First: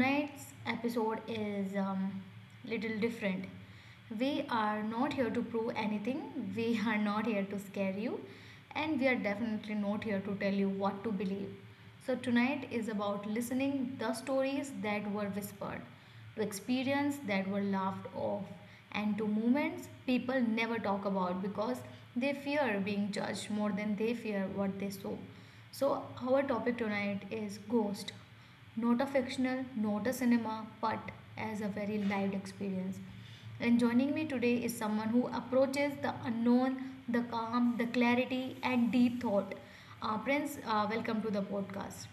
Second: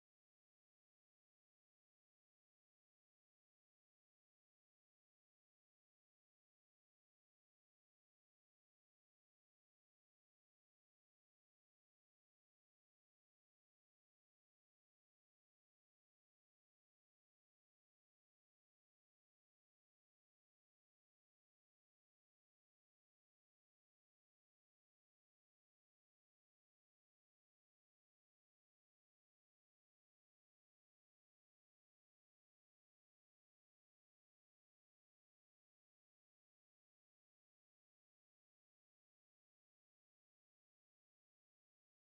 Tonight's episode is little different. We are not here to prove anything, we are not here to scare you, and we are definitely not here to tell you what to believe. So, tonight is about listening the stories that were whispered to experiences that were laughed off, and to moments people never talk about because they fear being judged more than they fear what they saw. So, our topic tonight is ghost. Not a fictional, not a cinema, but as a very lived experience. And joining me today is someone who approaches the unknown, the calm, the clarity, and deep thought. Prince, welcome to the podcast.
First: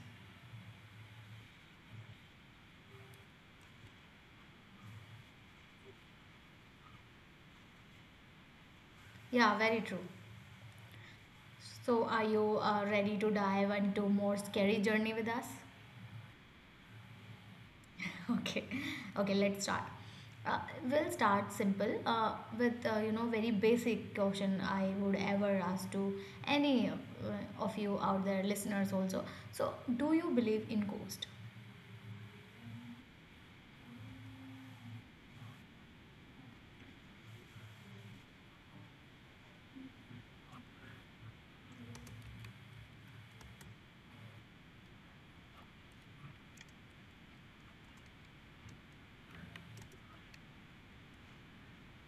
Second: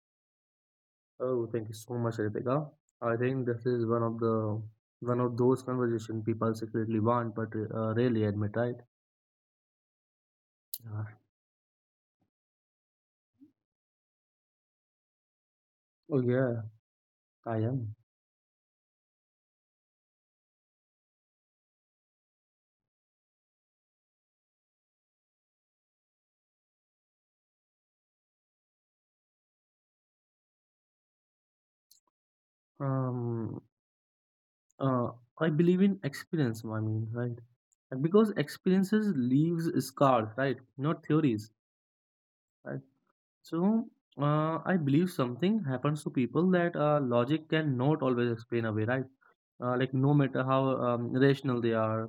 Oh, thank you so much, Ritika. I think this is one of those conversation people secretly want but rarely admit, right? Yeah, very true. Yeah. So, are you ready to dive into more scary journey with us? Oh yeah, I am. Okay, okay, let's start. Uh, we'll start simple with you know very basic question I would ever ask to any of you out there, listeners also. So, do you believe in ghost? Um, uh, I believe in experience. I mean, right? And Because experiences leaves scars, right? Not theories, right? So, I believe something happens to people that logic cannot always explain away, right? Like no matter how rational they are,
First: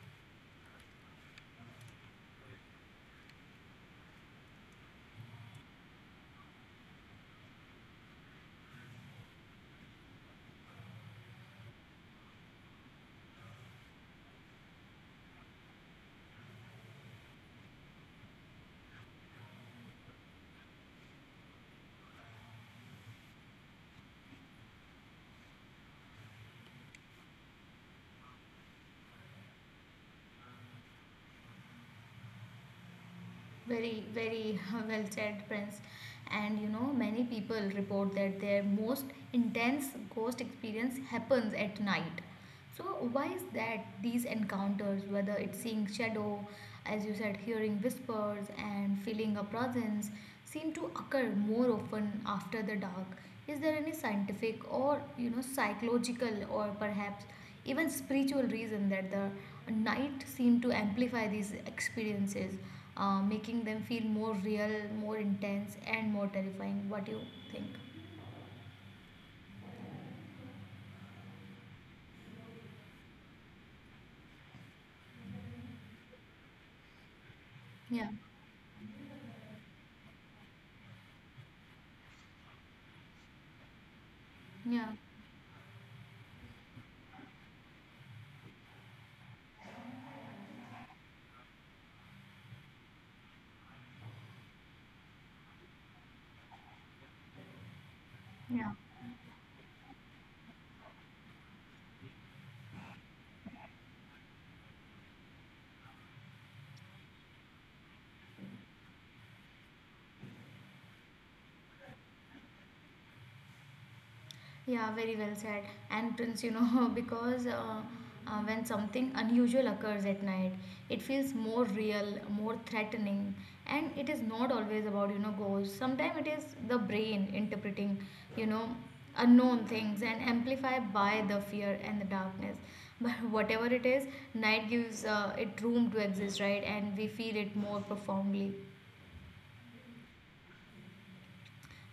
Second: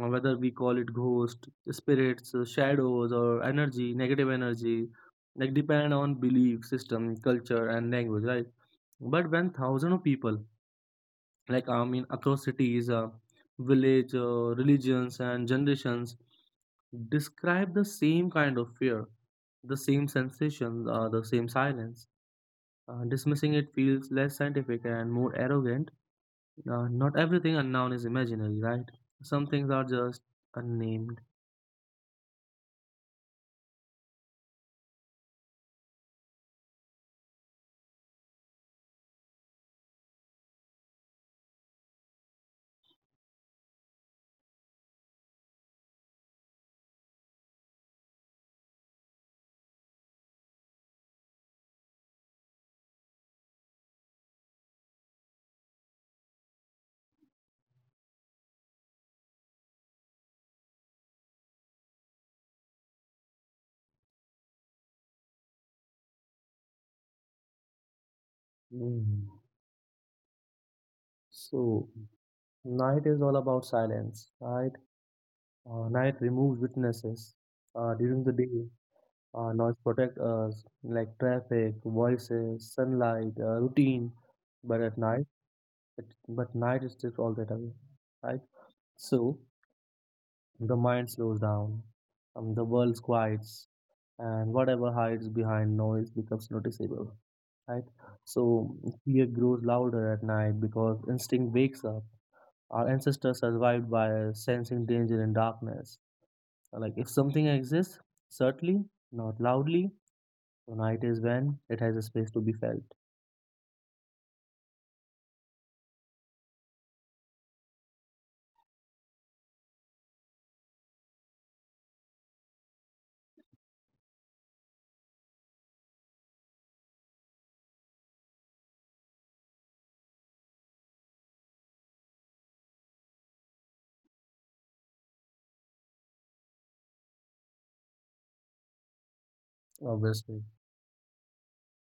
whether we call it ghost, spirits, shadows, or energy, negative energy, like depend on belief system, culture, and language, right? But when thousands of people, like I mean, across cities, village, religions, and generations, describe the same kind of fear, the same sensations, the same silence. Dismissing it feels less scientific and more arrogant. Not everything unknown is imaginary, right? Some things are just unnamed. Very, very well said, Prince. And you know, many people report that their most intense ghost experience happens at night. So why is that these encounters, whether it's seeing shadow, as you said, hearing whispers and feeling a presence, seem to occur more often after the dark? Is there any scientific or you know psychological or perhaps even spiritual reason that the night seem to amplify these experiences, making them feel more real, more intense, and more terrifying? What do you think? Hmm. So, night is all about silence, right? Night removes witnesses. Yeah, During the day, noise protects us, like traffic, voices, sunlight, routine. But yeah, at night, it, but night is strips all that away, right? So, the mind slows down, the world quiets, and whatever hides behind noise becomes noticeable, right? yeah. So fear grows louder at night because instinct wakes up. Our ancestors survived by sensing danger in darkness. So, like if something exists, certainly, not loudly, so night is when it has a space to be felt. Yeah, very well said. And Prince, you know, because when something unusual occurs at night, it feels more real, more threatening, and it is not always about, you know, ghosts. Sometimes it is the brain interpreting, you know, unknown things and amplified by the fear and the darkness. But whatever it is, night gives it room to exist, right? And we feel it more profoundly. Obviously.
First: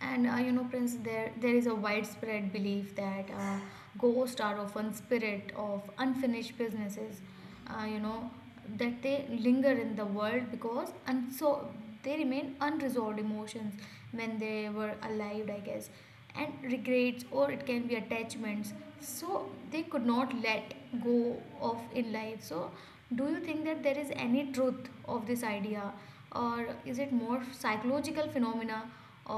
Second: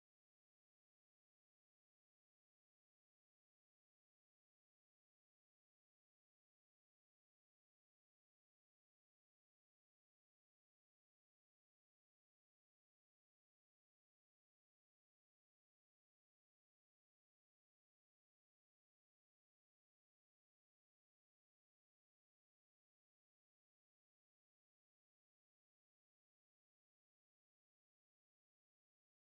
And you know, Prince, there is a widespread belief that ghosts are often spirit of unfinished businesses. You know that they linger in the world because and so they remain unresolved emotions when they were alive, I guess, and regrets or it can be attachments. So they could not let go of in life. So do you think that there is any truth of this idea? Or is it more psychological phenomena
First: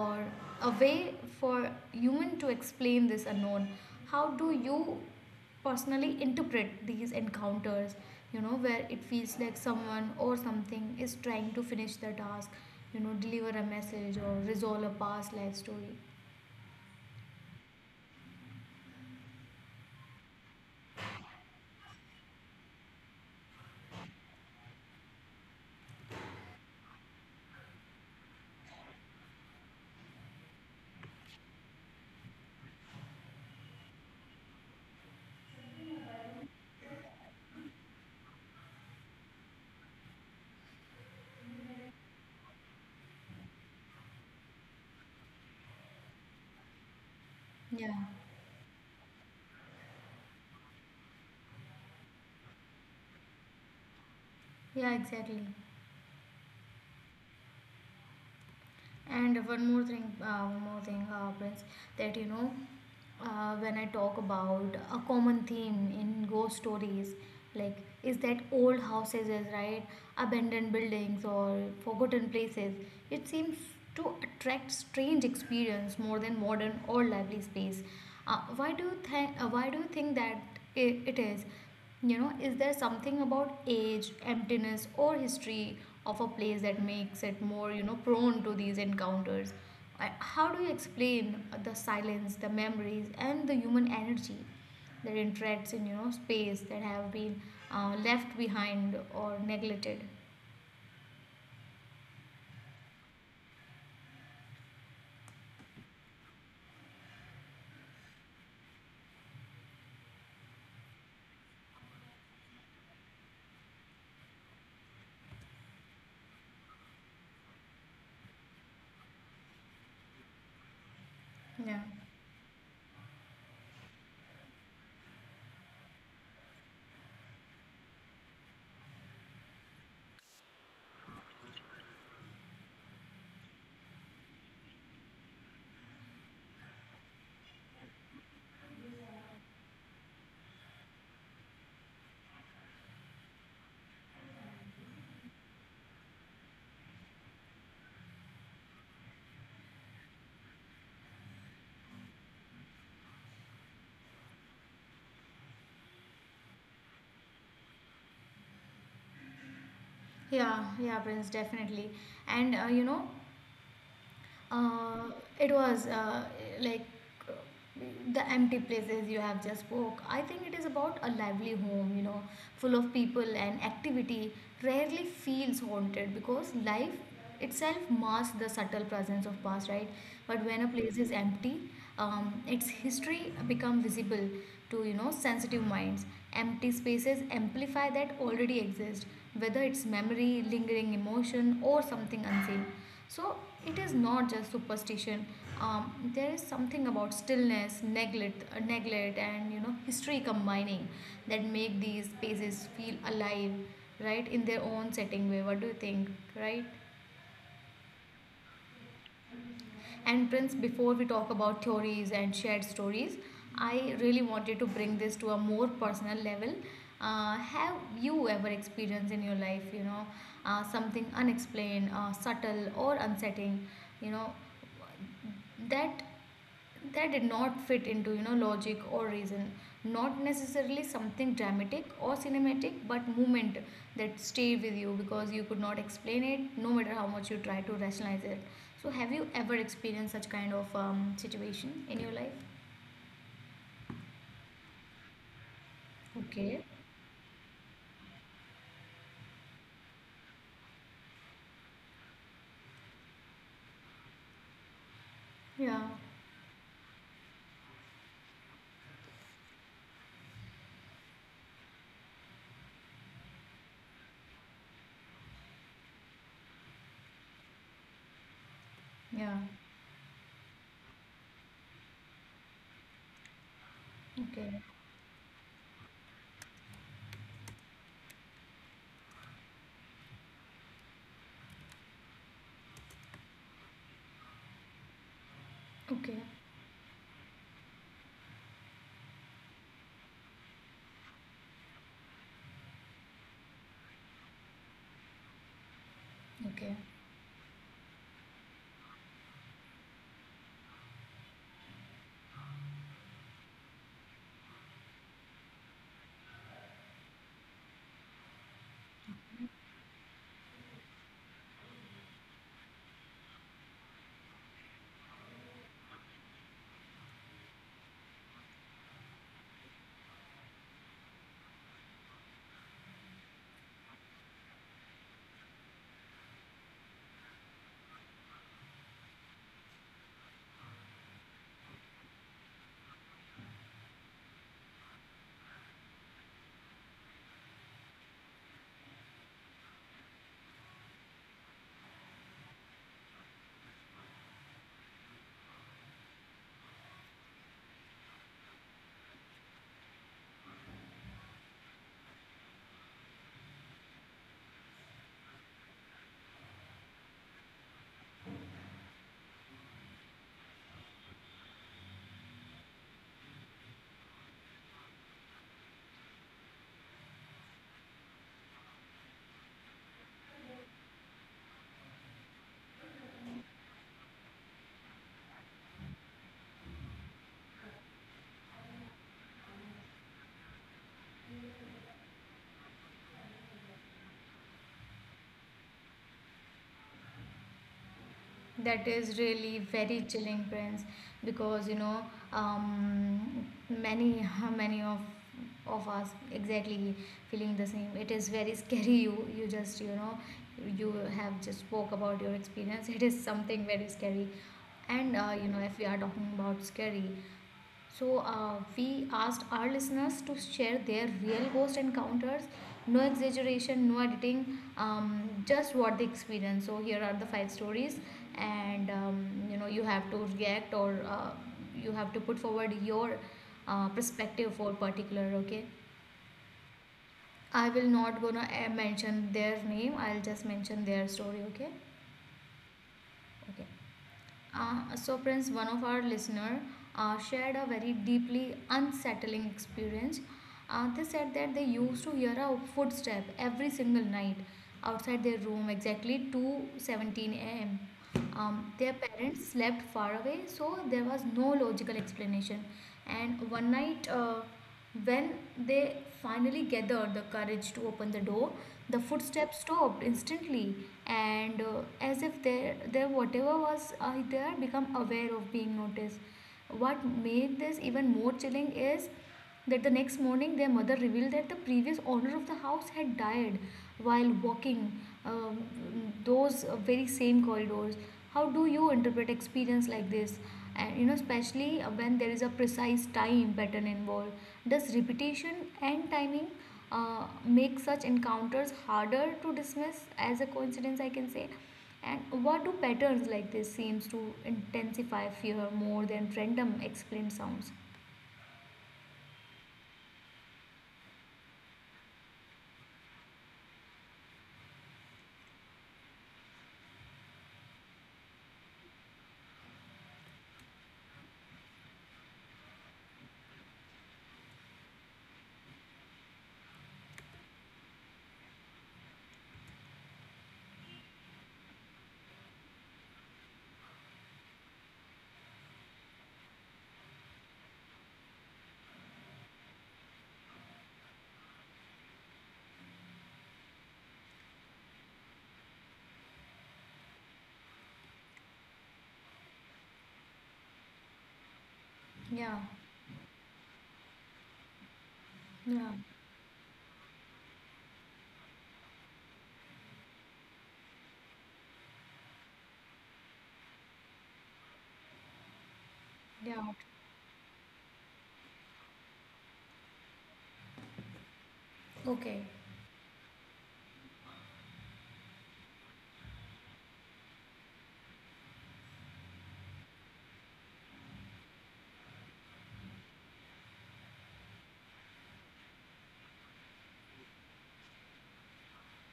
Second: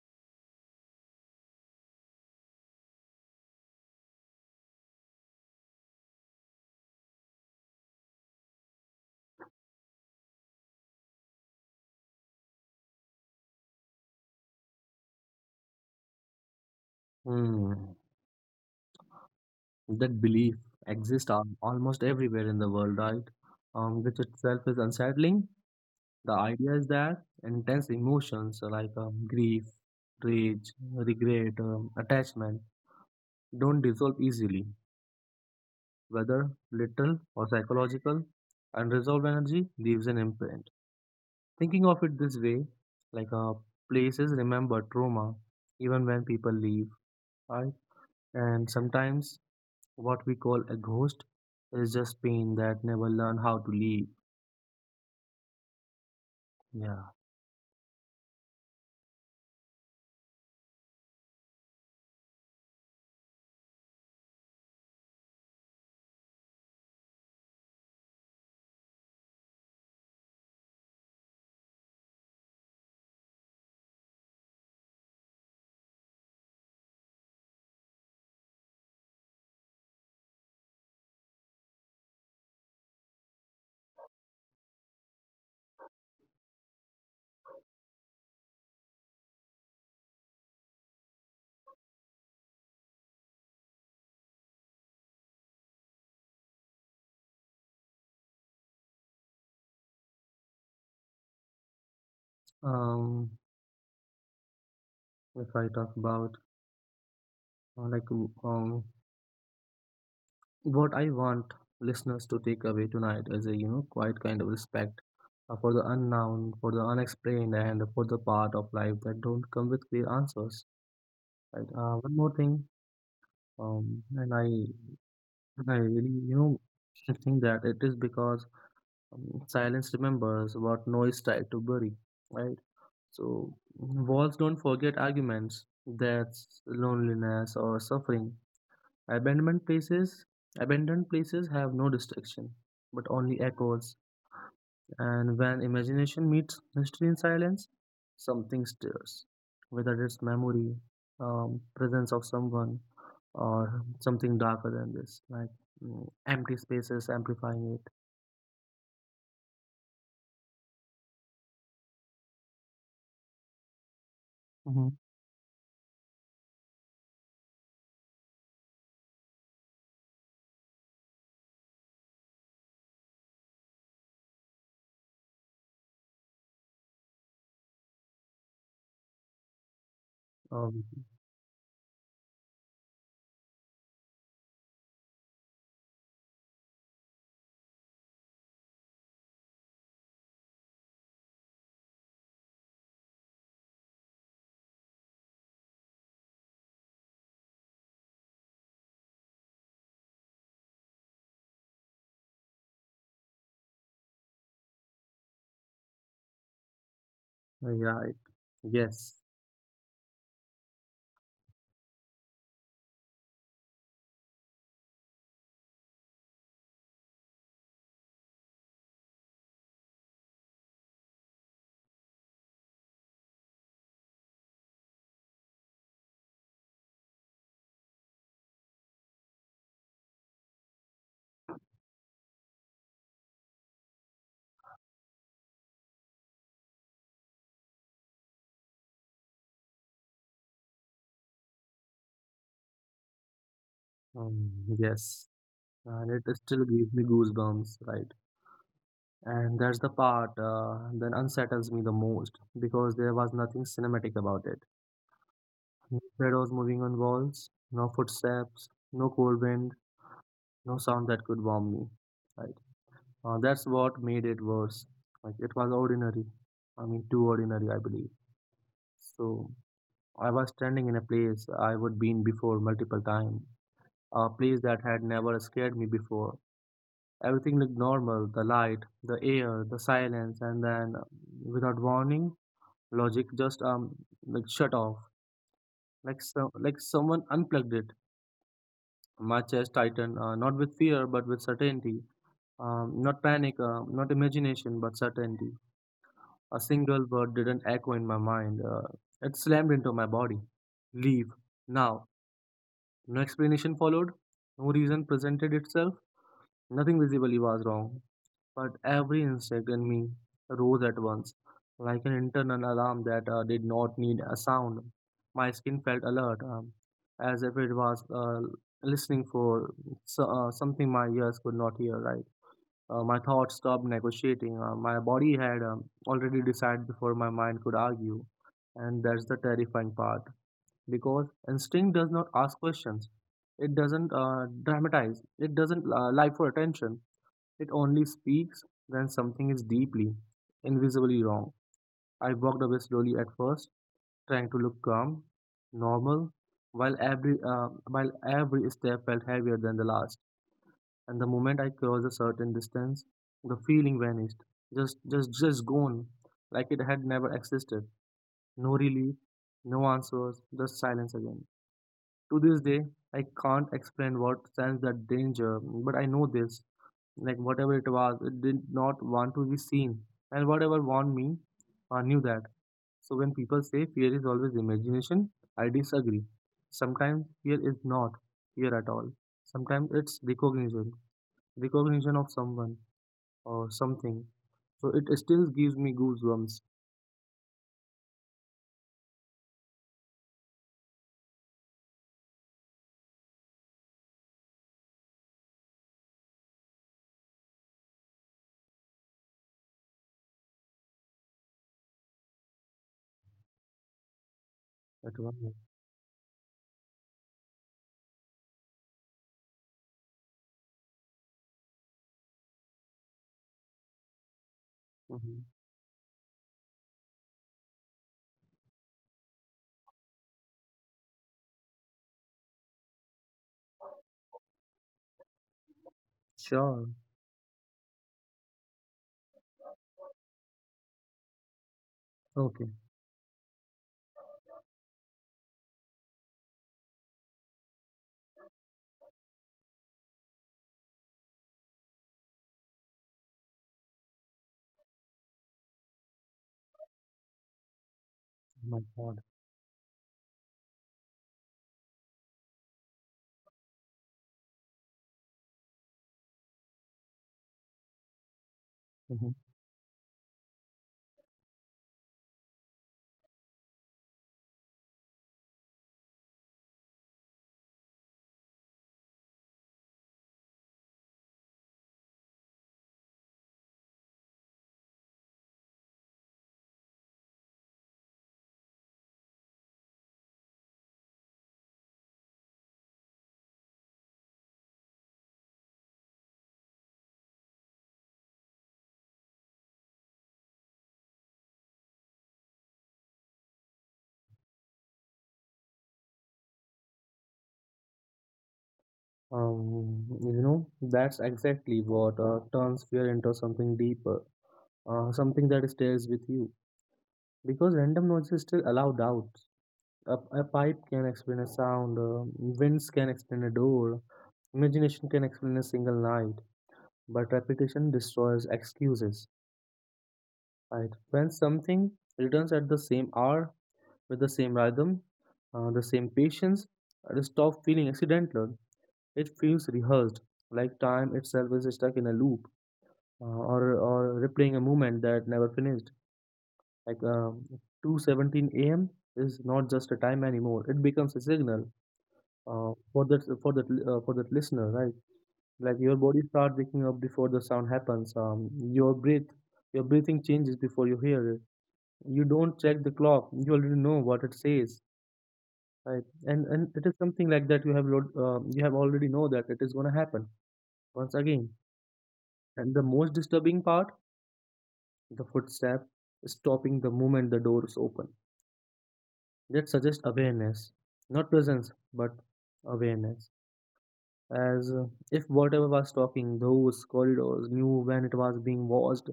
or a way for human to explain this unknown, how do you personally interpret these encounters, you know, where it feels like someone or something is trying to finish their task, you know, deliver a message or resolve a past life story? Hmm. That belief exists almost everywhere in the world, right? Which itself is unsettling. The idea is that intense emotions like grief, rage, regret, attachment don't dissolve easily. Whether literal or psychological, unresolved energy leaves an imprint. Thinking of it this way, like places remember trauma even when people leave, right? Yeah, And sometimes what we call a ghost is just pain that never learn how to leave. yeah, exactly. Yeah. And one more thing, Prince, that you know, when I talk about a common theme in ghost stories, like is that old houses, is right, abandoned buildings or forgotten places, it seems to attract strange experience more than modern or lively space. Why do you think? Why do you think that I it is? You know, is there something about age, emptiness, or history of a place that makes it more, you know, prone to these encounters? How do you explain the silence, the memories, and the human energy that interacts in, you know, space that have been left behind or neglected? Um, if I talk about like um what I want listeners to take away tonight is a you know quiet kind of respect for the unknown, for the unexplained, and for the part of life that don't come with clear answers. Right. Yeah. One more thing, um, and I and I really you know think that it is because silence remembers what noise tried to bury. Right. So walls don't forget arguments, deaths, loneliness, or suffering. Abandoned places, abandoned places have no distraction, but only echoes. And when imagination meets history in silence, something stirs. Whether it's memory, presence of someone, or something darker than this, like empty spaces amplifying it. Yeah, yeah, Prince, definitely. And you know, Hmm. Uh, it was like uh, the empty places you have just spoke. I think it is about a lively home, you know, full of people and activity. Rarely feels haunted because life itself masks the subtle presence of past, right? But when a Um, place is empty, its history become visible to you know sensitive minds. Empty spaces amplify that already exist, whether it's memory, lingering emotion, or something unseen. So it is not just superstition. There is something about stillness, neglect, and you know history combining that make these spaces feel alive, right, in their own setting. Way, what do you think, right? yeah, it, yes, And Prince, before we talk about theories and shared stories, I really wanted to bring this to a more personal level. Have you ever experienced in your life, you know, something unexplained, subtle, or unsettling, you know, that that did not fit into you know logic or reason, not necessarily something dramatic or cinematic but movement that stay with you because you could not explain it no matter how much you try to rationalize it. So have you ever experienced such kind of situation in your life? um, yes, and it Okay. still gives me goosebumps, right? And that's the part that unsettles me the most because there was nothing cinematic about it. Yeah, No shadows moving on walls, no footsteps, no cold wind, no sound that could warm me. Right? That's what made it worse. Like it was ordinary. I mean, too ordinary, I believe. yeah. So I was standing in a place I would been before multiple times, a Okay, place that had never scared me before. Everything looked normal: the light, the air, the silence, and then, without warning logic just like shut off, okay, like someone unplugged it. My chest tightened, not with fear but with certainty. Not panic, not imagination, but certainty. A okay. single word didn't echo in my mind. It slammed into my body. Leave now. No explanation followed. No reason presented itself. Nothing visibly was wrong, but every insect in me rose at once, like an internal alarm that did not need a sound. My skin felt alert, as if it was listening for something my ears could not hear, right? My thoughts stopped negotiating. My body had already decided before my mind could argue, and that's the terrifying part. Because instinct does not ask questions, it doesn't dramatize, it doesn't lie for attention. It only speaks when something is deeply, invisibly wrong. I walked away slowly at first, trying to look calm, normal, while every step felt heavier than the last. And the moment I crossed a certain distance, the feeling vanished, just gone, like it had never existed. No relief, no answers, just silence again. To this day, I can't explain what sense that danger, but I know this, like whatever it was, it did not want to be seen, and whatever warned me, I knew that. So when people say fear is always imagination, I disagree. Sometimes fear is not fear at all. Sometimes it's recognition, recognition of someone or something. So it still gives me goosebumps That is really very chilling, Prince, because you know, many, many of us exactly feeling the same. It is very scary. You just, you know, you have just spoke about your experience. It is something very scary, and at you one. know, if we are talking about scary, so, we asked our listeners to share their real ghost encounters. No exaggeration, no editing, Mm-hmm. just what they experienced. So, here are the five stories, and you know, you have to react or you have to put forward your perspective for particular. Okay, Sure. I will not gonna mention their name, I'll just mention their story. Okay, Okay. okay. So, Prince, one of our listener shared a very deeply unsettling experience. They said that they used to hear a footstep every single night outside their room, exactly 2:17 a.m. My their god. parents slept far away, so there was no logical explanation. And one night, when they finally gathered the courage to open the door, the Hmm. footsteps stopped instantly, and as if their whatever was there become aware of being noticed. What made this even more chilling is that the next morning their mother revealed that the previous owner of the house had died while walking um, those very same corridors. How do you interpret experience like this, and you know especially when there is a precise time pattern involved? Does repetition and timing make such encounters harder to dismiss as a coincidence, I can say? And what do patterns like this seems to intensify fear more than random explained sounds? Um, you know that's exactly what turns fear into something deeper, something that stays with you, because random noises still allow doubts. A pipe can explain a sound, winds can explain a door, imagination can explain a single night, but repetition destroys excuses. Right? When something returns at the same hour with the same rhythm, the same patience, it stops feeling accidental. It feels rehearsed, like time itself is stuck in a loop, or replaying a moment that never finished. Like 2:17 a.m. is not just a time anymore. It becomes a signal Yeah, for for that listener, right? Like yeah, your body starts waking up before the sound happens. Your breath, your breathing changes before you hear it. You don't check the clock. You already know what it says, right? And yeah. and it is something like that. You have you have already know that it is gonna happen once again. Okay. And the most disturbing part, the footstep stopping the moment the doors open, that suggests awareness, not presence, but awareness. As If whatever was talking, those corridors knew when it was being watched,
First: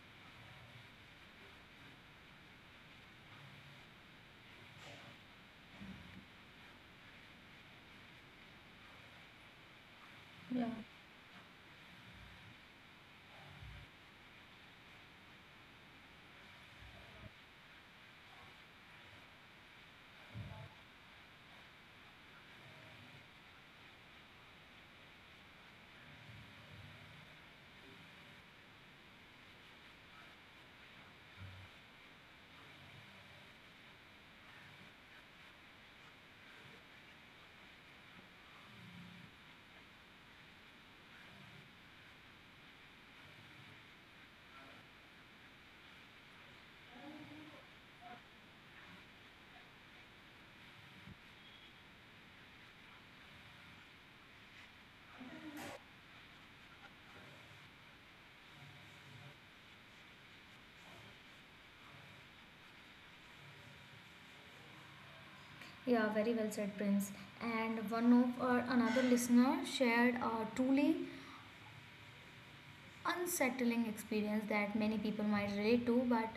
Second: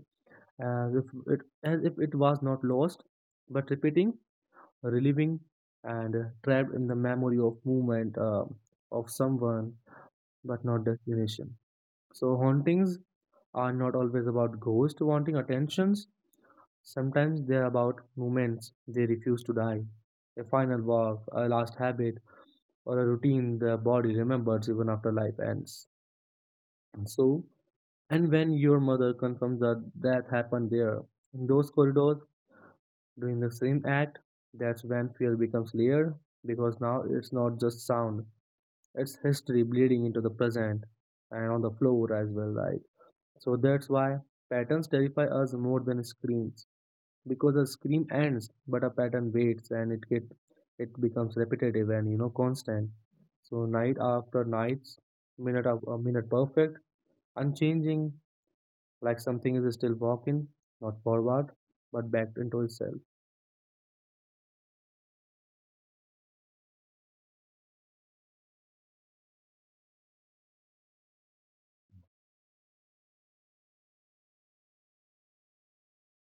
as if it was not lost, but repeating, reliving, and trapped in the memory of movement of someone, but Yeah. not destination. So hauntings are not always about ghosts wanting attentions. Sometimes they are about moments they refuse to die, a final walk, a last habit, or a routine the body remembers even after life ends. So, and when your mother confirms that death happened there, in those corridors, during the same act, that's when fear becomes layered, because now it's not just sound, it's history bleeding into the present and on the floor as well, right? So that's why patterns terrify us more than screams, because a scream ends but a pattern waits and it get, it becomes repetitive and you know constant. So night after nights, minute of a minute, perfect, unchanging, like something is still walking, not forward but back into itself. Yeah, very well said, Prince. And one of our another listener shared a truly unsettling experience that many people might relate to but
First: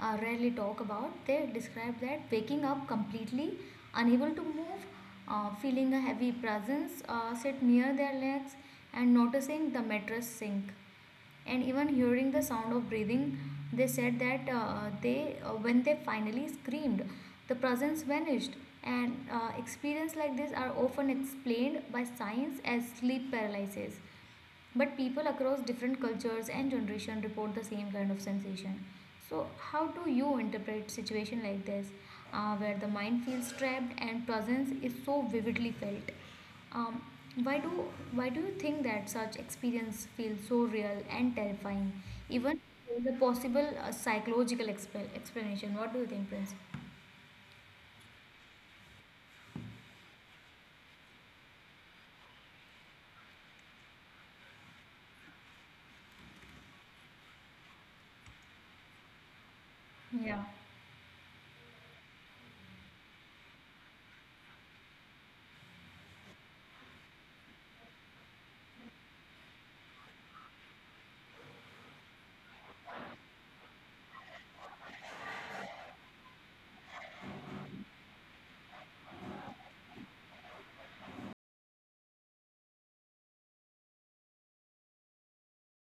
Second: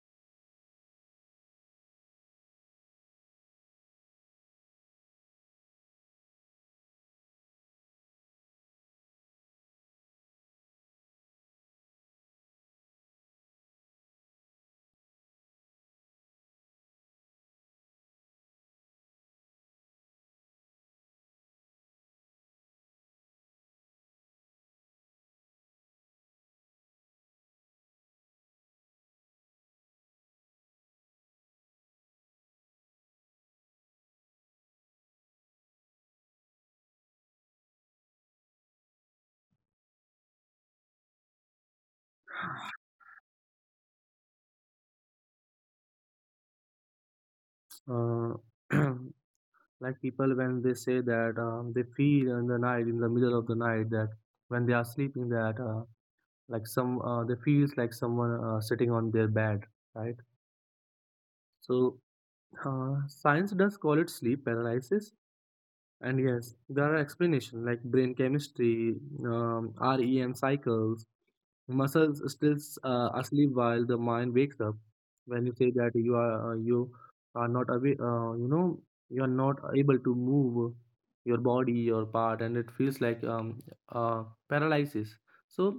rarely talk about. They describe that waking up completely unable to move, feeling a heavy presence sit near their legs, and noticing the mattress sink, and even hearing the sound of breathing. They said that they when they finally screamed, the presence vanished. And experience like this are often explained by science as sleep paralysis, but people across different cultures and generation report the same kind of sensation. So how do you interpret situation like this, where the mind feels trapped and presence is so vividly felt? Um, why do why do you think that such experience feels so real and terrifying, even with a possible psychological explanation? What do you think, Prince? uh, like people when they say that they feel in the night in the middle of the night that when they are sleeping that like some they feels like someone sitting on their bed, right? Yeah. So science does call it sleep paralysis, and yes, there are explanations like brain chemistry, REM cycles, muscles still asleep while the mind wakes up. When you say that you are not away, you know you are not able to move your body, your part, and it feels like paralysis. So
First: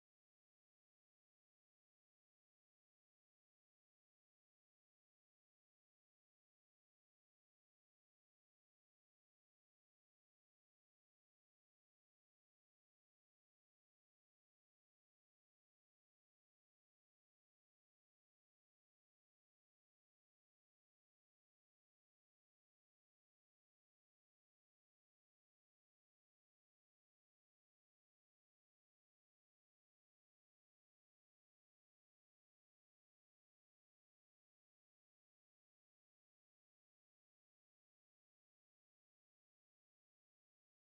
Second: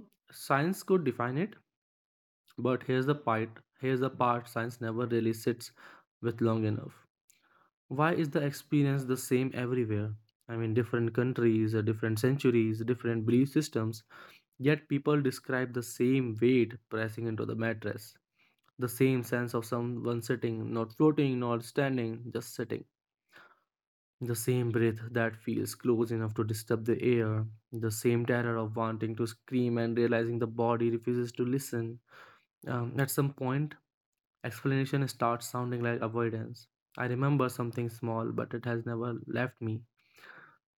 science could define it, but here's the part. Here's the part science never really sits with long enough. Why is the experience the same everywhere? I mean, different countries, different centuries, different belief systems, yet people describe the same weight pressing into the mattress, the same sense of someone sitting, not floating, not standing, just sitting, the same breath that feels close enough to disturb the air, the same terror of wanting to scream and realizing the body refuses to listen. At some point, explanation starts sounding like avoidance. I remember something small, but it has never left me,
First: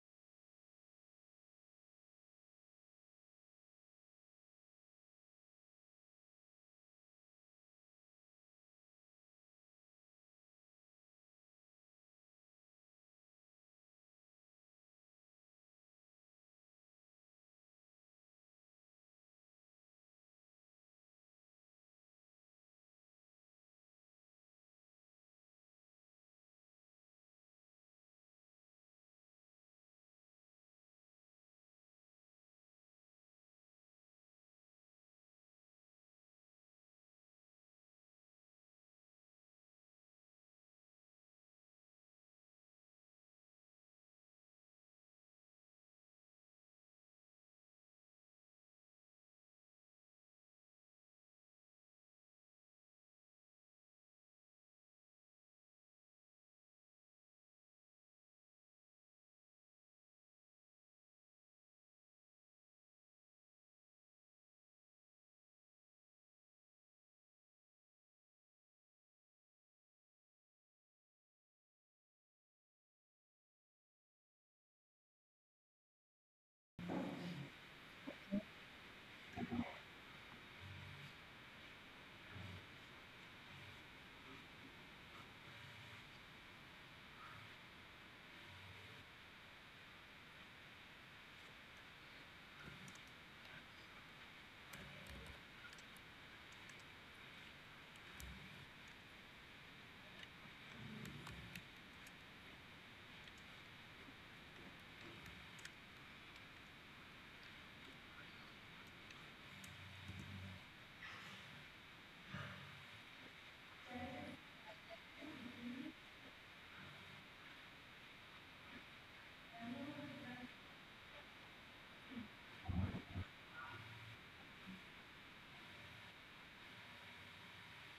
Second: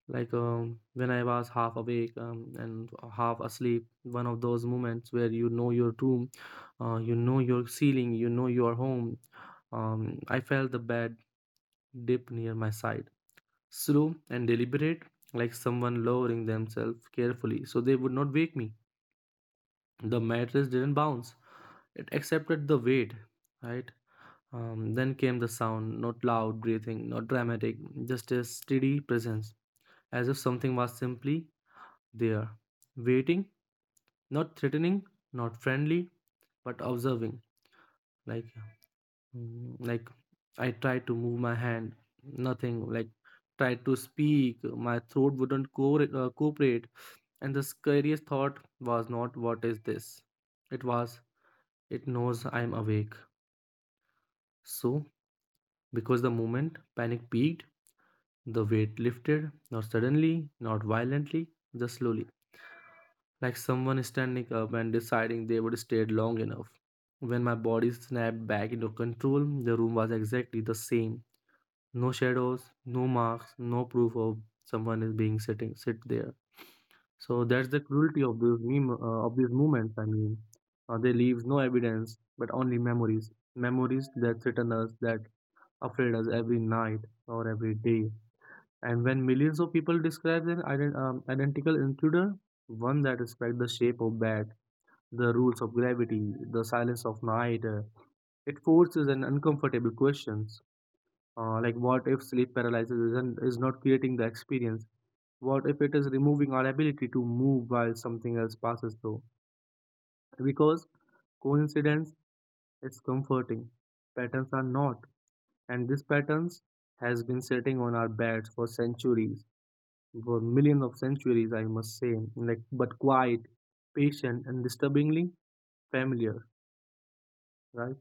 like when I was half awake and half asleep, one of those moments where you know your room, you know your ceiling, you know your home. I felt the bed dip near my side, slow and deliberate, like someone lowering themselves carefully so they would not wake me. The mattress didn't bounce, it accepted the weight, right? Then came the sound, not loud breathing, not dramatic, just a steady presence, as if something was simply there, waiting, not threatening, not friendly, but observing. Like, like I tried to move my hand, nothing. Like, tried to speak, my throat wouldn't cooperate. And the scariest thought was not what is this? It was, it knows I'm awake. So, because the moment panic peaked, the weight lifted, not suddenly, not violently, just slowly, like someone standing up and deciding they would stay long enough. When my body snapped back into control, the room was exactly the same. No shadows, no marks, no proof of someone is being sitting sit there. So that's the cruelty of these moments. They leave no evidence, but only memories. Memories that threaten us, that afraid us every night or every day. And when millions of people describe an identical intruder, one that respects the shape of bat the rules of gravity, the silence of night. It forces an uncomfortable questions like what if sleep paralysis isn't, is not creating the experience? What if it is removing our ability to move while something else passes through? Because coincidence is comforting, patterns are not, and these patterns has been sitting on our beds for centuries, for millions of centuries, I must say. But quiet, patient, and disturbingly familiar, right?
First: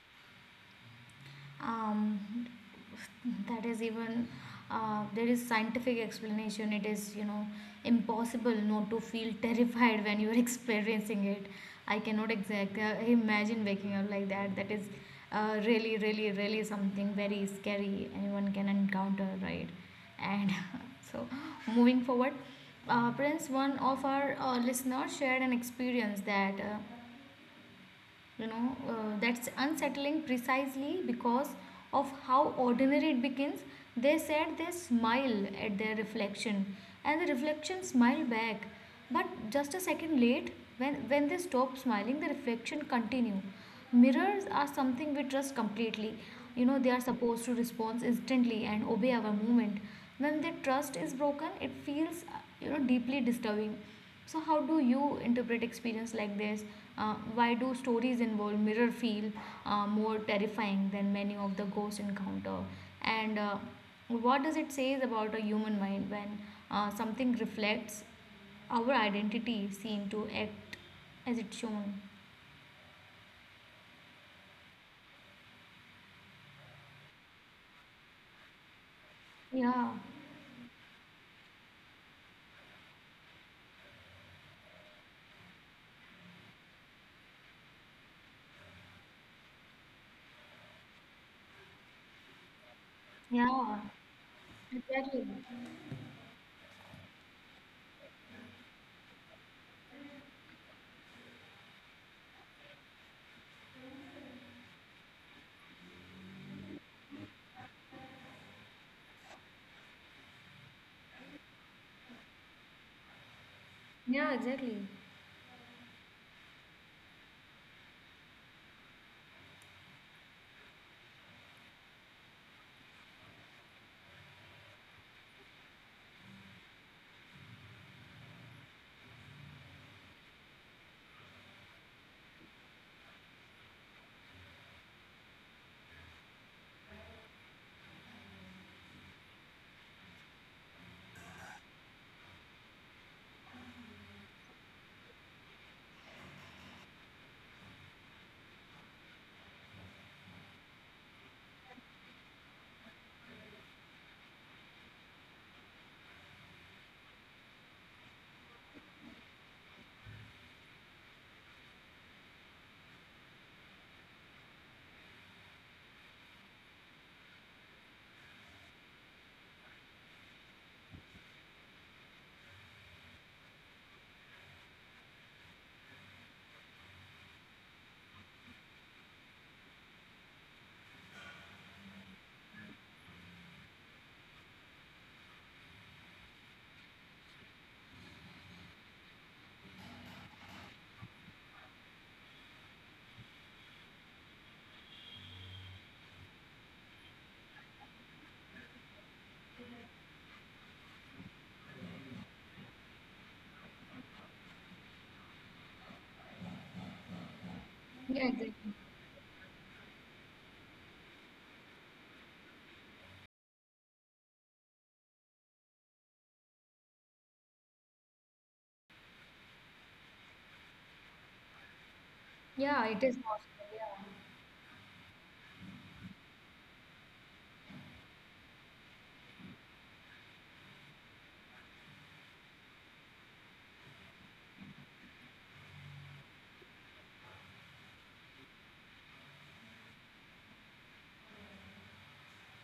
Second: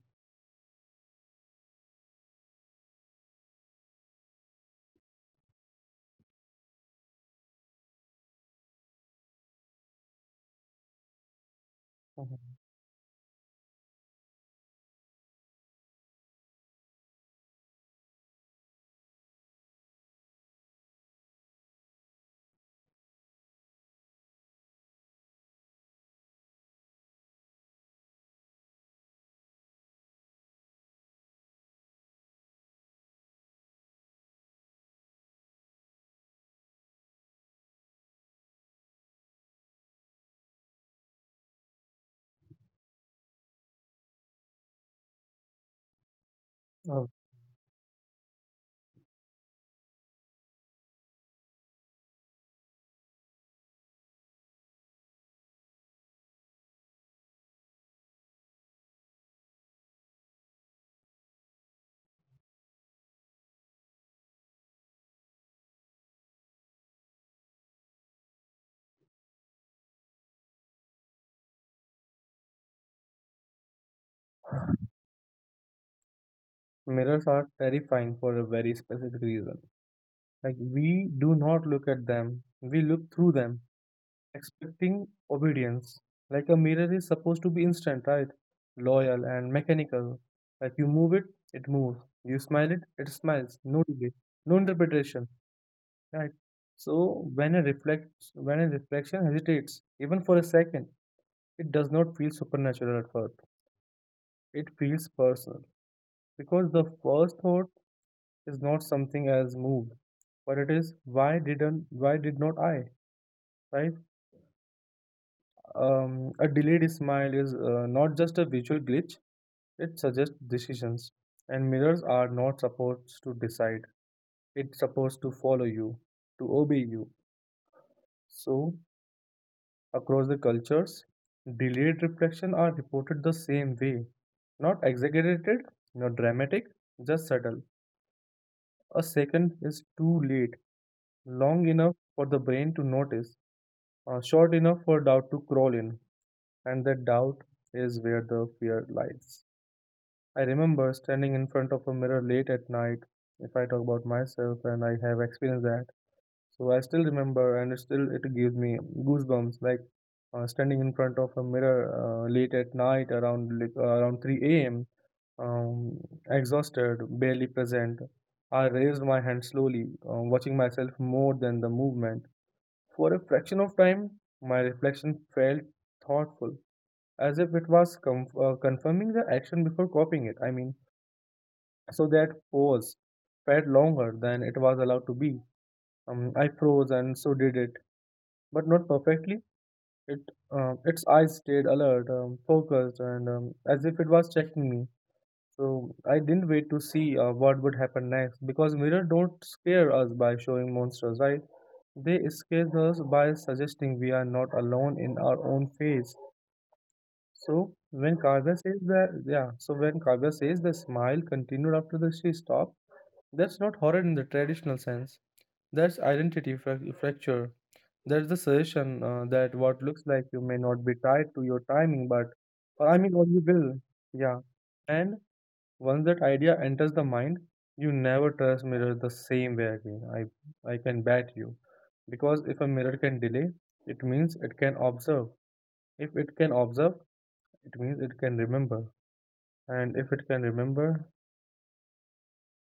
um, that is even there is scientific explanation, it is you know impossible not to feel terrified when you are experiencing it. I cannot Mhm. exact imagine waking up like that. That is really really really something very scary anyone can encounter, right? And so moving forward, Prince, one of our listeners shared an experience that you know that's unsettling precisely because of how ordinary it begins. They said they smile at their reflection and the reflection smiled back, but just a second late. When they stop smiling the reflection continue. Mirrors are something we trust completely, you know they are supposed to respond instantly and obey our movement. When their trust is broken it feels you know deeply disturbing. So, how do you interpret experience like this? Why do stories involve mirror feel more terrifying than many of the ghost encounter? And what does it say about a human mind when something reflects our identity, seem to act as it's shown? Mirrors are terrifying for a very specific reason. Yeah, Like, we do not look at them, we look through them, expecting obedience. Like, a mirror is supposed to be instant, right? Loyal and mechanical. Like, you move it, it moves. You smile it, it smiles. yeah, No delay, no exactly. interpretation, right? So, when a reflection hesitates, even for a second, it does not feel supernatural at first. It feels personal because the first thought is not something as moved, but it is why did not I? Right? Yeah, exactly. A delayed smile is not just a visual glitch; it suggests decisions. And mirrors are not supposed to decide; it's supposed to follow you, to obey you. So, across the cultures, delayed reflection are reported the same way, not exaggerated, not dramatic, just subtle. A second is too late, long enough for the brain to notice short enough for doubt to crawl in, and that doubt is where the fear lies. I remember standing in front of a mirror late at night. If I talk about myself, and I have experienced that, so I still remember, and it still it gives me goosebumps. Standing in front of a mirror late at night, around 3 a.m., um, exhausted, barely present. I raised my hand slowly, watching myself more than the movement for a fraction of time, my reflection felt thoughtful, as if it was com confirming the action before copying it. So that pause felt longer than it was allowed to be. I froze and so did it, but not perfectly. It, its eyes stayed alert, focused, and as if it was checking me. So I didn't wait to see what would happen next, because mirrors don't scare us by showing monsters, right? They escape us by suggesting we are not alone in our own phase. So when Yeah, Kavya exactly. says that, yeah, so when Kavya says the smile continued after the she stopped, that's not horror in the traditional sense. That's identity fracture. That's the suggestion that what looks like you may not be tied to your timing, but Yeah, it is what you possible. will. Yeah. Yeah. and. Once that idea enters the mind, you never trust mirrors the same way again. I can bet you. Because if a mirror can delay, it means it can observe. If it can observe, it means it can remember. And if it can remember,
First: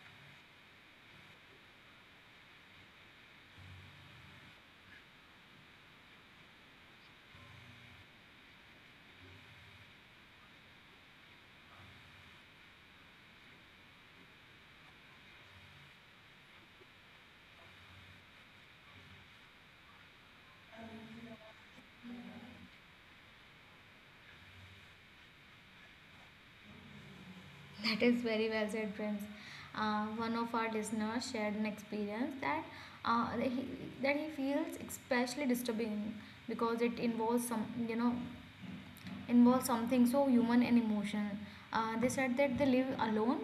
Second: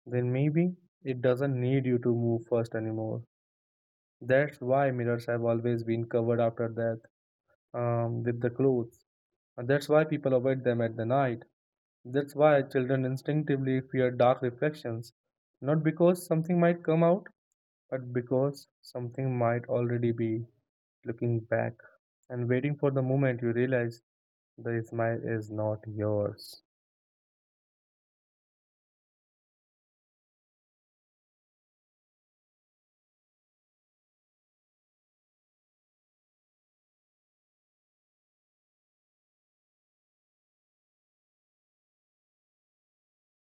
then maybe it doesn't need you to move first anymore. That's why mirrors have always been covered after death with the clothes. And that's why people avoid them at the night. That's why children instinctively fear dark reflections. Not because something might come out, but because something might already be looking back and waiting for the moment you realize the smile is not yours. That is very well said, Prince. One of our listeners shared an experience that uh, that he that he feels especially disturbing because it involves some you know involves something so human and emotional. They said that they live alone,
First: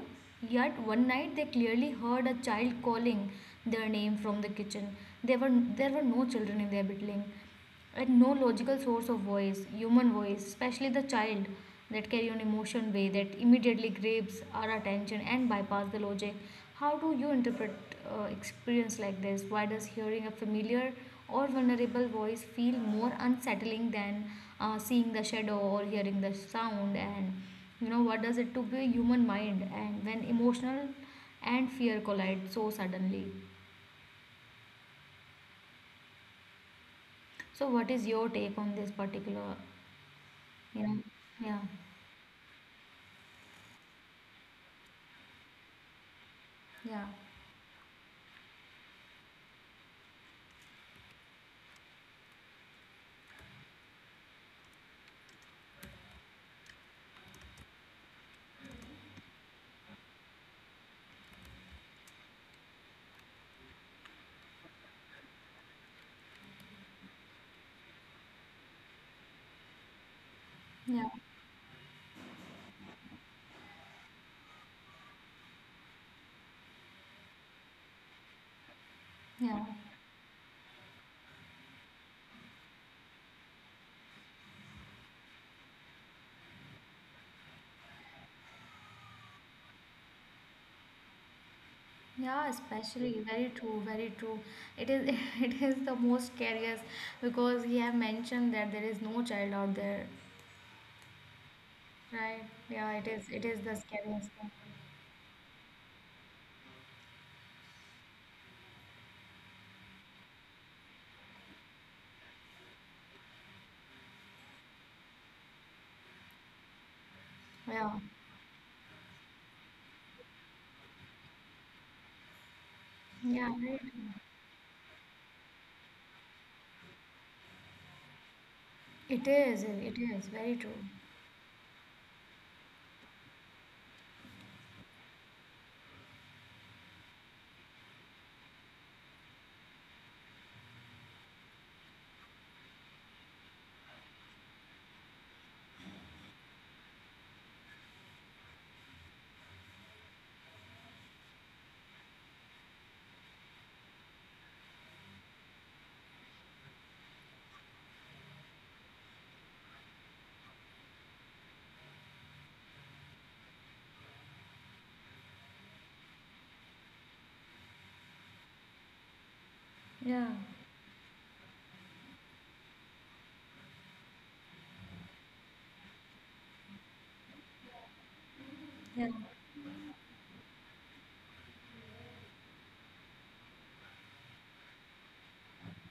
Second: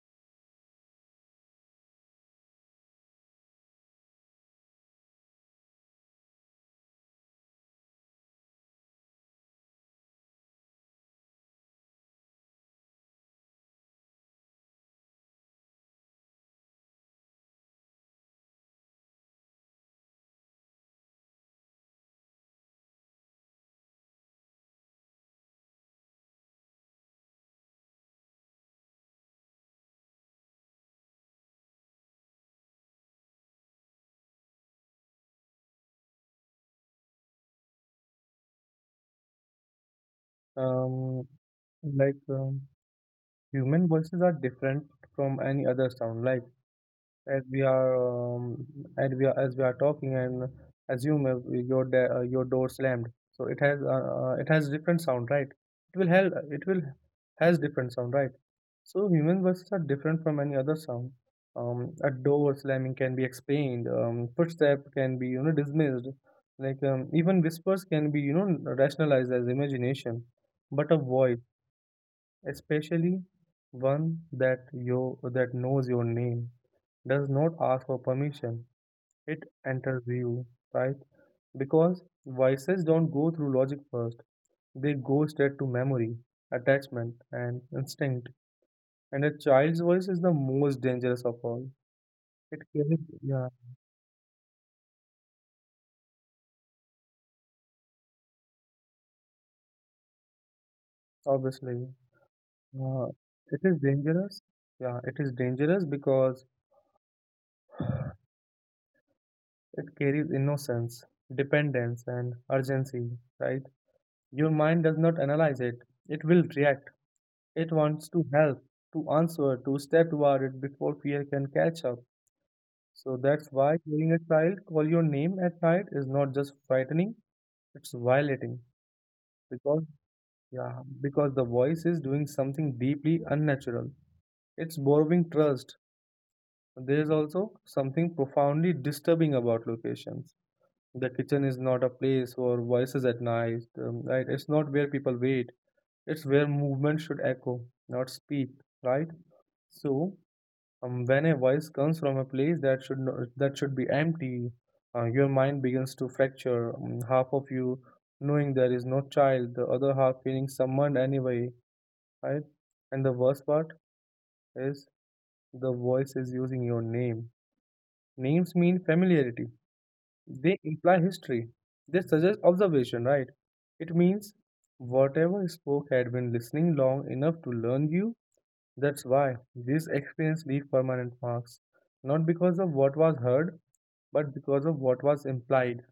yet one night they clearly heard a child calling their name from the kitchen. There were no children in their building, and no logical source of voice, human voice, especially the child that carry an emotion way that immediately grabs our attention and bypass the logic. How do you interpret experience like this? Why does hearing a familiar or vulnerable voice feel more unsettling than seeing the shadow or hearing the sound? And what does it to be a human mind and when emotional and fear collide so suddenly? So what is your take on this particular? you know Um, yeah. like um, Human voices are different from any other sound. Like Yeah, as we are and we are as we are talking and assume if your door slammed, so it has different sound, right? It will has different sound, right? So human voices are different from any other sound. A door slamming can be explained, footstep can be, you know, dismissed. Even whispers can be, you know, rationalized as imagination, but a yeah, voice, especially one that knows your name, does not ask for permission. It yeah, enters you, right? Because vices don't go through logic first. They go straight to memory, attachment, and instinct. And a child's voice is the most dangerous of all. yeah, It carries, especially yeah, very true, very true. It is it is the most scariest because he have mentioned that there is no child out there, obviously. right? Yeah, Uh, it it is is the scariest dangerous. thing. Yeah, it is dangerous because it carries innocence, dependence, and urgency, right? Your mind does not analyze it, it will react. It Yeah, wants to help, to answer, to step toward it before fear can catch up. So that's Yeah, why right. hearing a child call your name at night is not just frightening, it's violating. It is. Because It is very true. yeah, because the voice is doing something deeply unnatural. It's borrowing trust. There is also something profoundly disturbing about locations. The kitchen is not a place for voices at night, right? It's not where people wait. It's where movement should echo, not speak, right? So, when a voice comes from a place that should no, that should be empty, your mind begins to fracture. Half of you knowing there is no child, the other half feeling summoned anyway, right? And the worst part is the voice is using your name. Names mean familiarity. Yeah, They imply history. They suggest observation, right? It means whatever spoke had been listening long enough to learn you. That's yeah, why these experiences leave permanent marks, not because of what was heard, but because of what was implied.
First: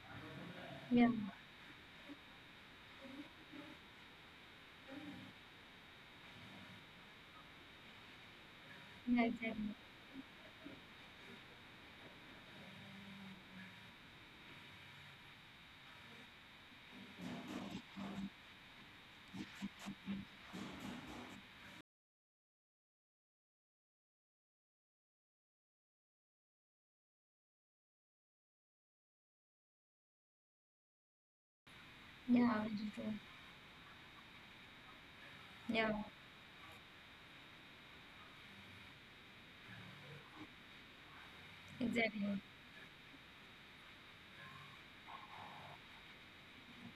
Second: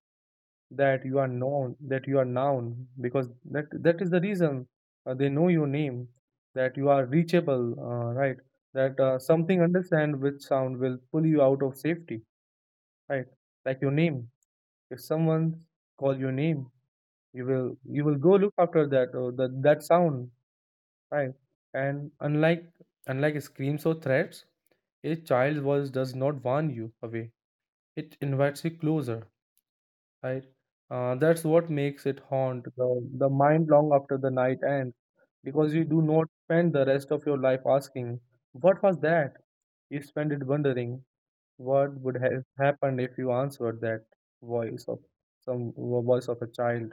That yeah, you are known, that you are known, because that is the reason they know your name, that you are reachable, right? That yeah, something exactly. understand which sound will pull you out of safety, right? Like your name. If someone call your name, you will go look after that that sound. Right. And unlike screams or threats, a child's voice does not warn you away. It invites you closer, right? That's what makes it Yeah. Yeah, haunt very true. the mind long after the night ends, because you Yeah, do not spend the rest of your life asking, what was that? You spend it wondering what would exactly. have happened if you answered that voice of some voice of a child.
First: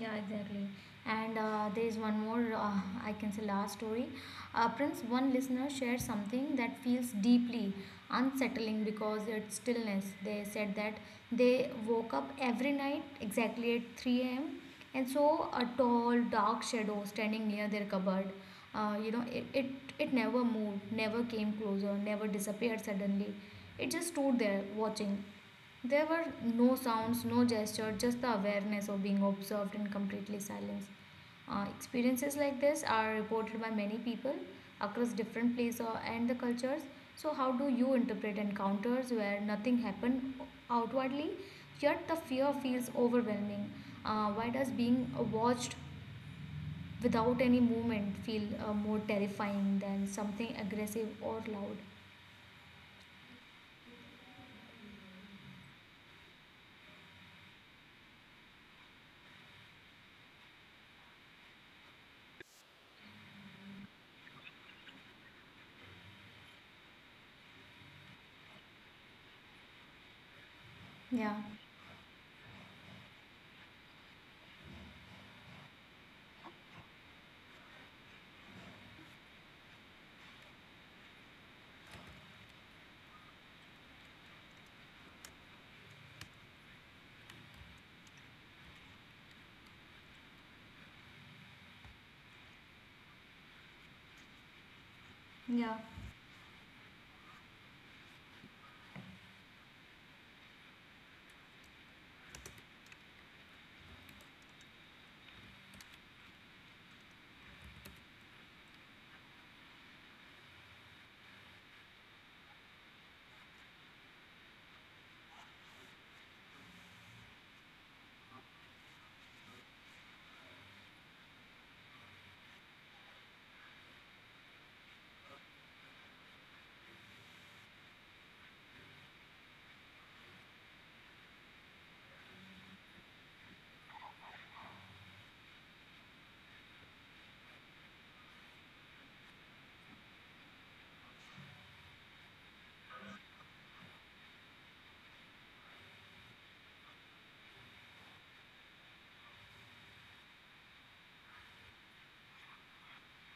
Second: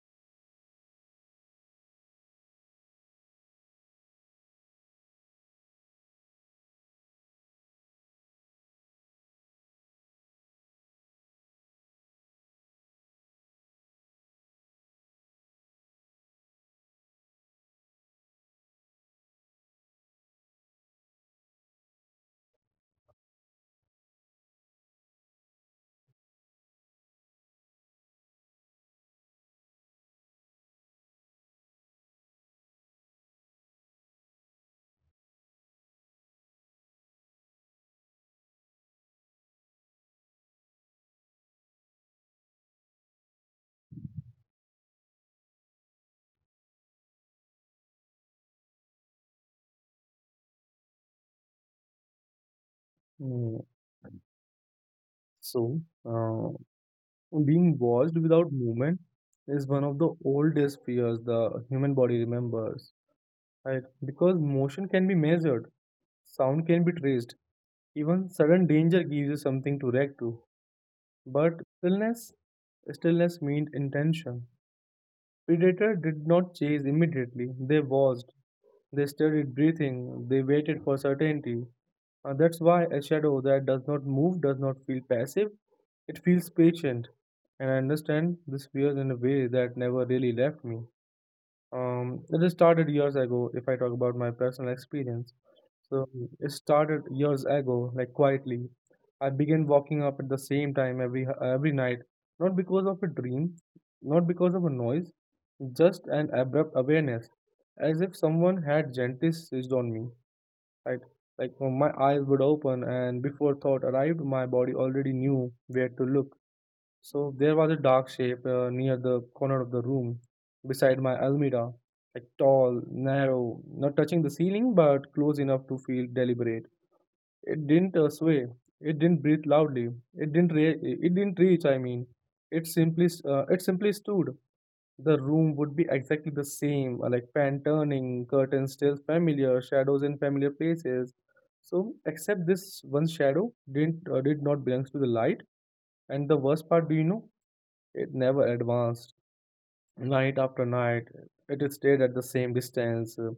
Yeah, exactly. And there is one more, I can say, last story. Prince, one listener shared something that feels deeply unsettling because it's stillness. They said that they woke up every night exactly at 3 a.m. and saw a tall, dark shadow standing near their cupboard. Uh, you know, it, it, it never moved, never came closer, never disappeared suddenly. It just stood there watching. There were no sounds, no gesture, just the awareness of being observed and completely silence. Experiences like this are reported by many people across different places and the cultures. So, how do you interpret encounters where nothing happened outwardly, yet the fear feels overwhelming? Why does being watched without any movement feel more terrifying than something aggressive or loud? Mm, So, uh, Being watched without movement is one of the oldest fears the human body remembers, right? Because motion can be measured, sound can be traced, even sudden danger gives you something to react to. Yeah, But stillness, stillness meant intention. Predator did not chase immediately. They watched, they studied breathing, they waited for certainty. That's why a shadow that does not move does not feel passive, it feels patient. And I understand this fear in a way that never really left me. It started years ago, if I talk about my personal experience. yeah, So it started years ago, like quietly. I began walking up at the same time every night, not because of a dream, not because of a noise, just an abrupt awareness, as if someone had gently seized on me. Right, my eyes would open, and before thought arrived, my body already knew where to look. So there was a dark shape near the corner of the room, beside my almirah, like tall, narrow, not touching the ceiling, but close enough to feel deliberate. It didn't sway. It didn't breathe loudly. It didn't reach. It simply stood. The room would be exactly the same, like fan turning, curtains still familiar, shadows in familiar places. So, except this one shadow did not belongs to the light. And the worst part, do you know? It never advanced. Night after night, it stayed at the same distance,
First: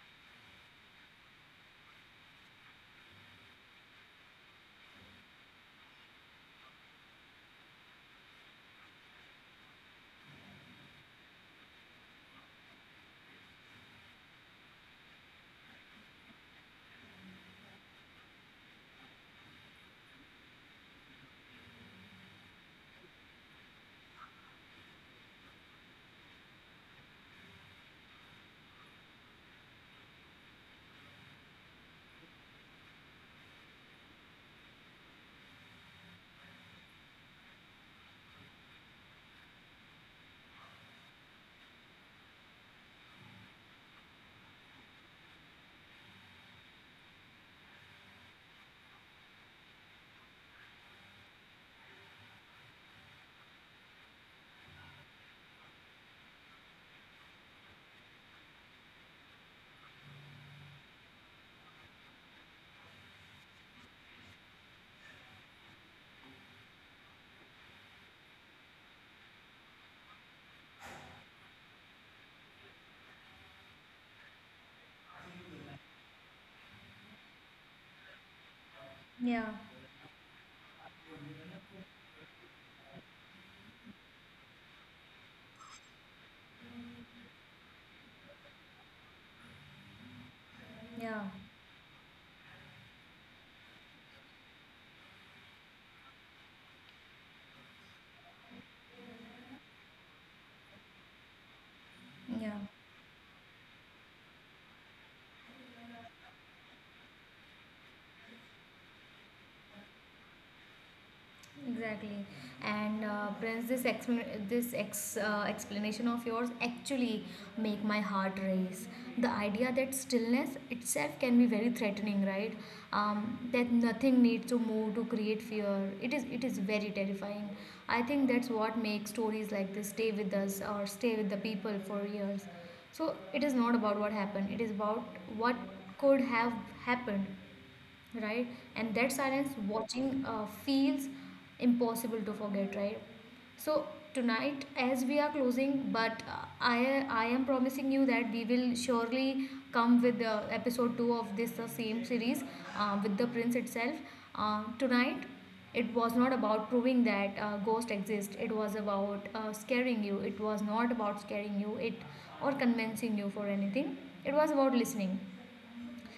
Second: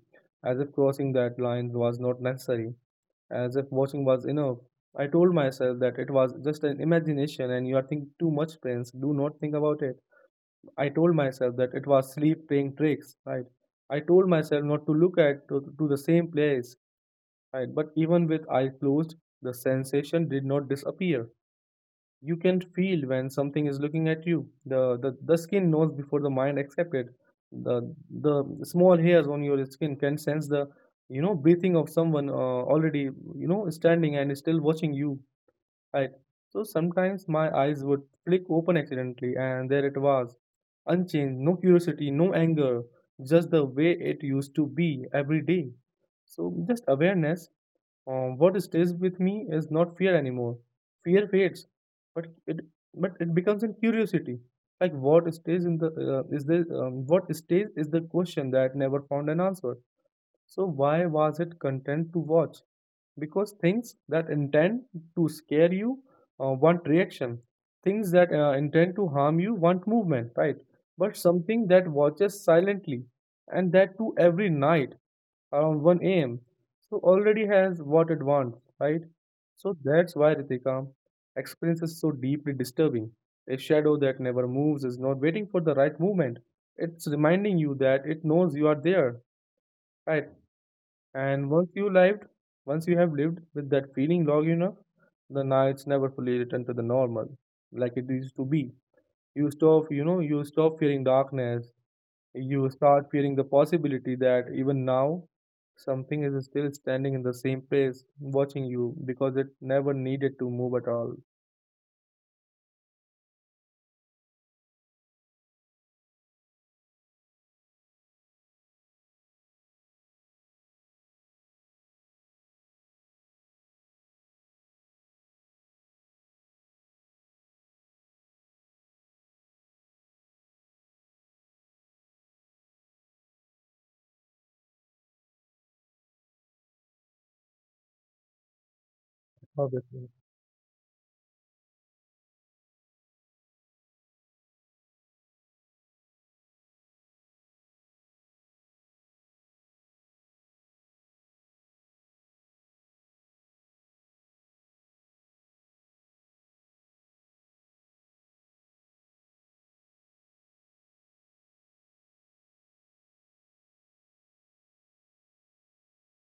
as if crossing that line was not necessary, as if watching was enough. I told myself that it was just an imagination, and you are thinking too much, Prince. Do not think about it. I told myself that it was sleep playing tricks, right? I told myself not to to the same place, right? But even with eyes closed, the sensation did not disappear. You can feel when something is looking at you. The skin knows before the mind accepts it. The the small hairs on your skin can sense the, you know, breathing of someone already, you know, standing and still watching you. Right. So sometimes my eyes would flick open accidentally, and there it was. Unchanged, no curiosity, no anger, just the way it used to be every day. So, just awareness. What stays with me is not fear anymore. Fear fades, but it but it becomes in curiosity. Like what stays is the question that never found an answer. So why was it content to watch? Because things that intend to scare you want reaction. Things that intend to harm you want movement, right? But something that watches silently and that too every night around 1 a.m. So already has what it wants, right? yeah, So that's why Ritika experience is so deeply disturbing. A shadow that never moves is not waiting for the right movement. It's reminding you that it knows you are there, right? yeah, And once you have lived with that feeling long enough, the nights never fully return to the normal, like it used to be. You stop fearing darkness. yeah. You start fearing the possibility that even now, something is still standing in the same place, watching you, because it never needed to move at all. Exactly. And Prince, this explanation of yours actually make my heart race. The idea that stillness itself can be very threatening, right? That nothing needs to move to create fear. It is very terrifying. I think that's what makes stories like this stay with us or stay with the people for years. So it is not about what happened. It is about what could have happened, right? And that silence Obviously. watching feels impossible to forget, right? So tonight, as we are closing, but uh, I am promising you that we will surely come with the episode two of this same series with the prince itself. Tonight, it was not about proving that ghost exist. It was about scaring you. It was not about scaring you. It or convincing you for anything. It was about listening,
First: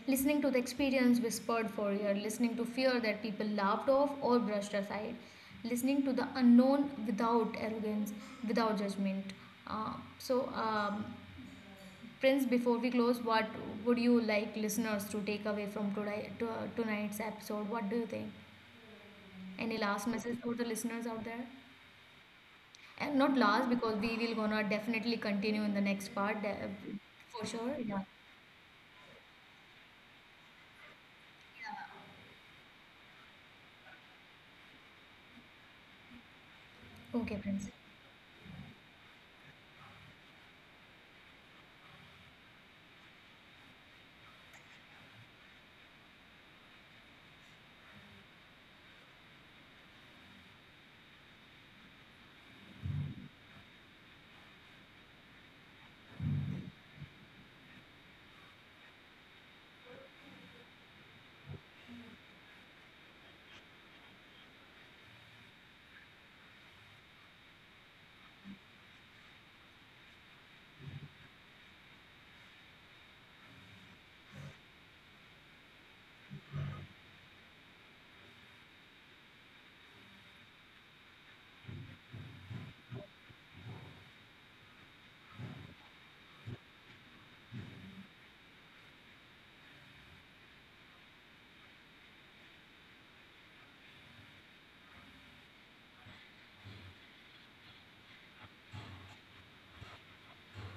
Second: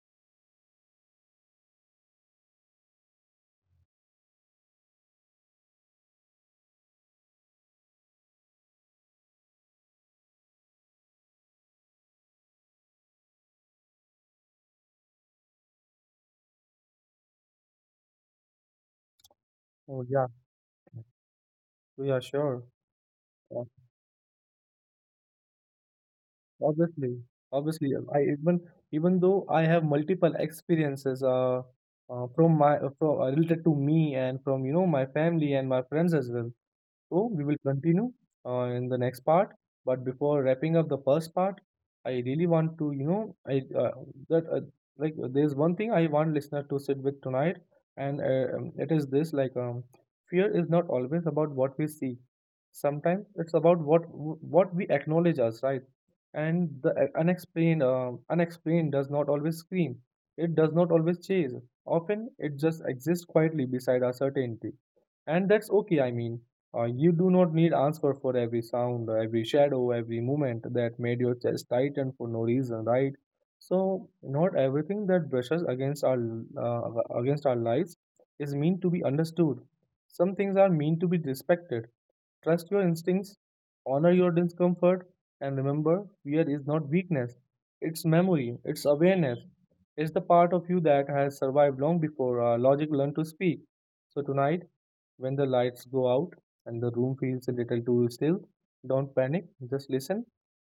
listening to the experience whispered for ear, listening to fear that people laughed off or brushed aside, listening to the unknown without arrogance, without judgment. Uh, so, um, Prince, before we close, what would you like listeners to take away from today, to, tonight's episode? What do you think? Any Oh last yeah. message for the listeners out there? Yeah, sure. And not last, because we will gonna definitely continue in the next part, de- Obviously, for sure. Yeah. I even though I have multiple experiences from related to me and from, you know, my family and my friends as well. So Okay, we will Prince. continue in the next part. But before wrapping up the first part, I really want to, you know, I that like there's one thing I want listener to sit with tonight, and it is this: fear is not always about what we see. Sometimes it's about what we acknowledge as right, and the unexplained does not always scream. It does not always chase. Often, it just exists quietly beside our certainty. And that's okay, you do not need answer for every sound, every shadow, every movement that made your chest tighten for no reason, right? So, not everything that brushes uh, against our lives is meant to be understood. Some things are meant to be respected. Trust your instincts, honor your discomfort, and remember fear is not weakness. It's memory, it's awareness. It's the part of you that has survived long before logic learned to speak. So tonight, when the lights go out and the room feels a little too still, don't panic, just listen.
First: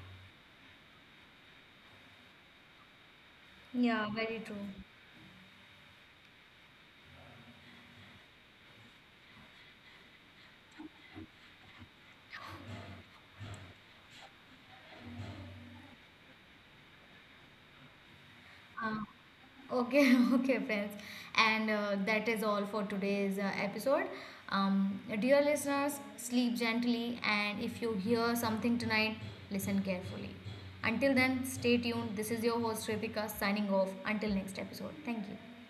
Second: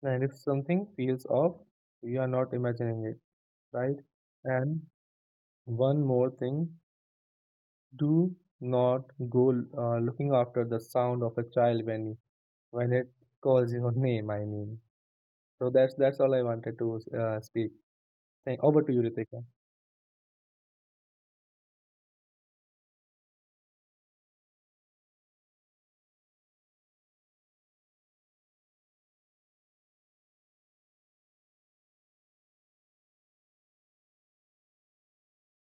And if something feels off, you are not imagining it, right? Yeah, very true. And one more thing, do not go looking after the sound of a child when it calls your name, I mean. So that's all I wanted to speak. Thank, over to Uh, you, Ritika. okay, okay, friends. And that is all for today's episode. Dear listeners, sleep gently, and if you hear something tonight, listen carefully. Until then, stay tuned. This is your host, Ripika, signing off. Until next episode. Thank you.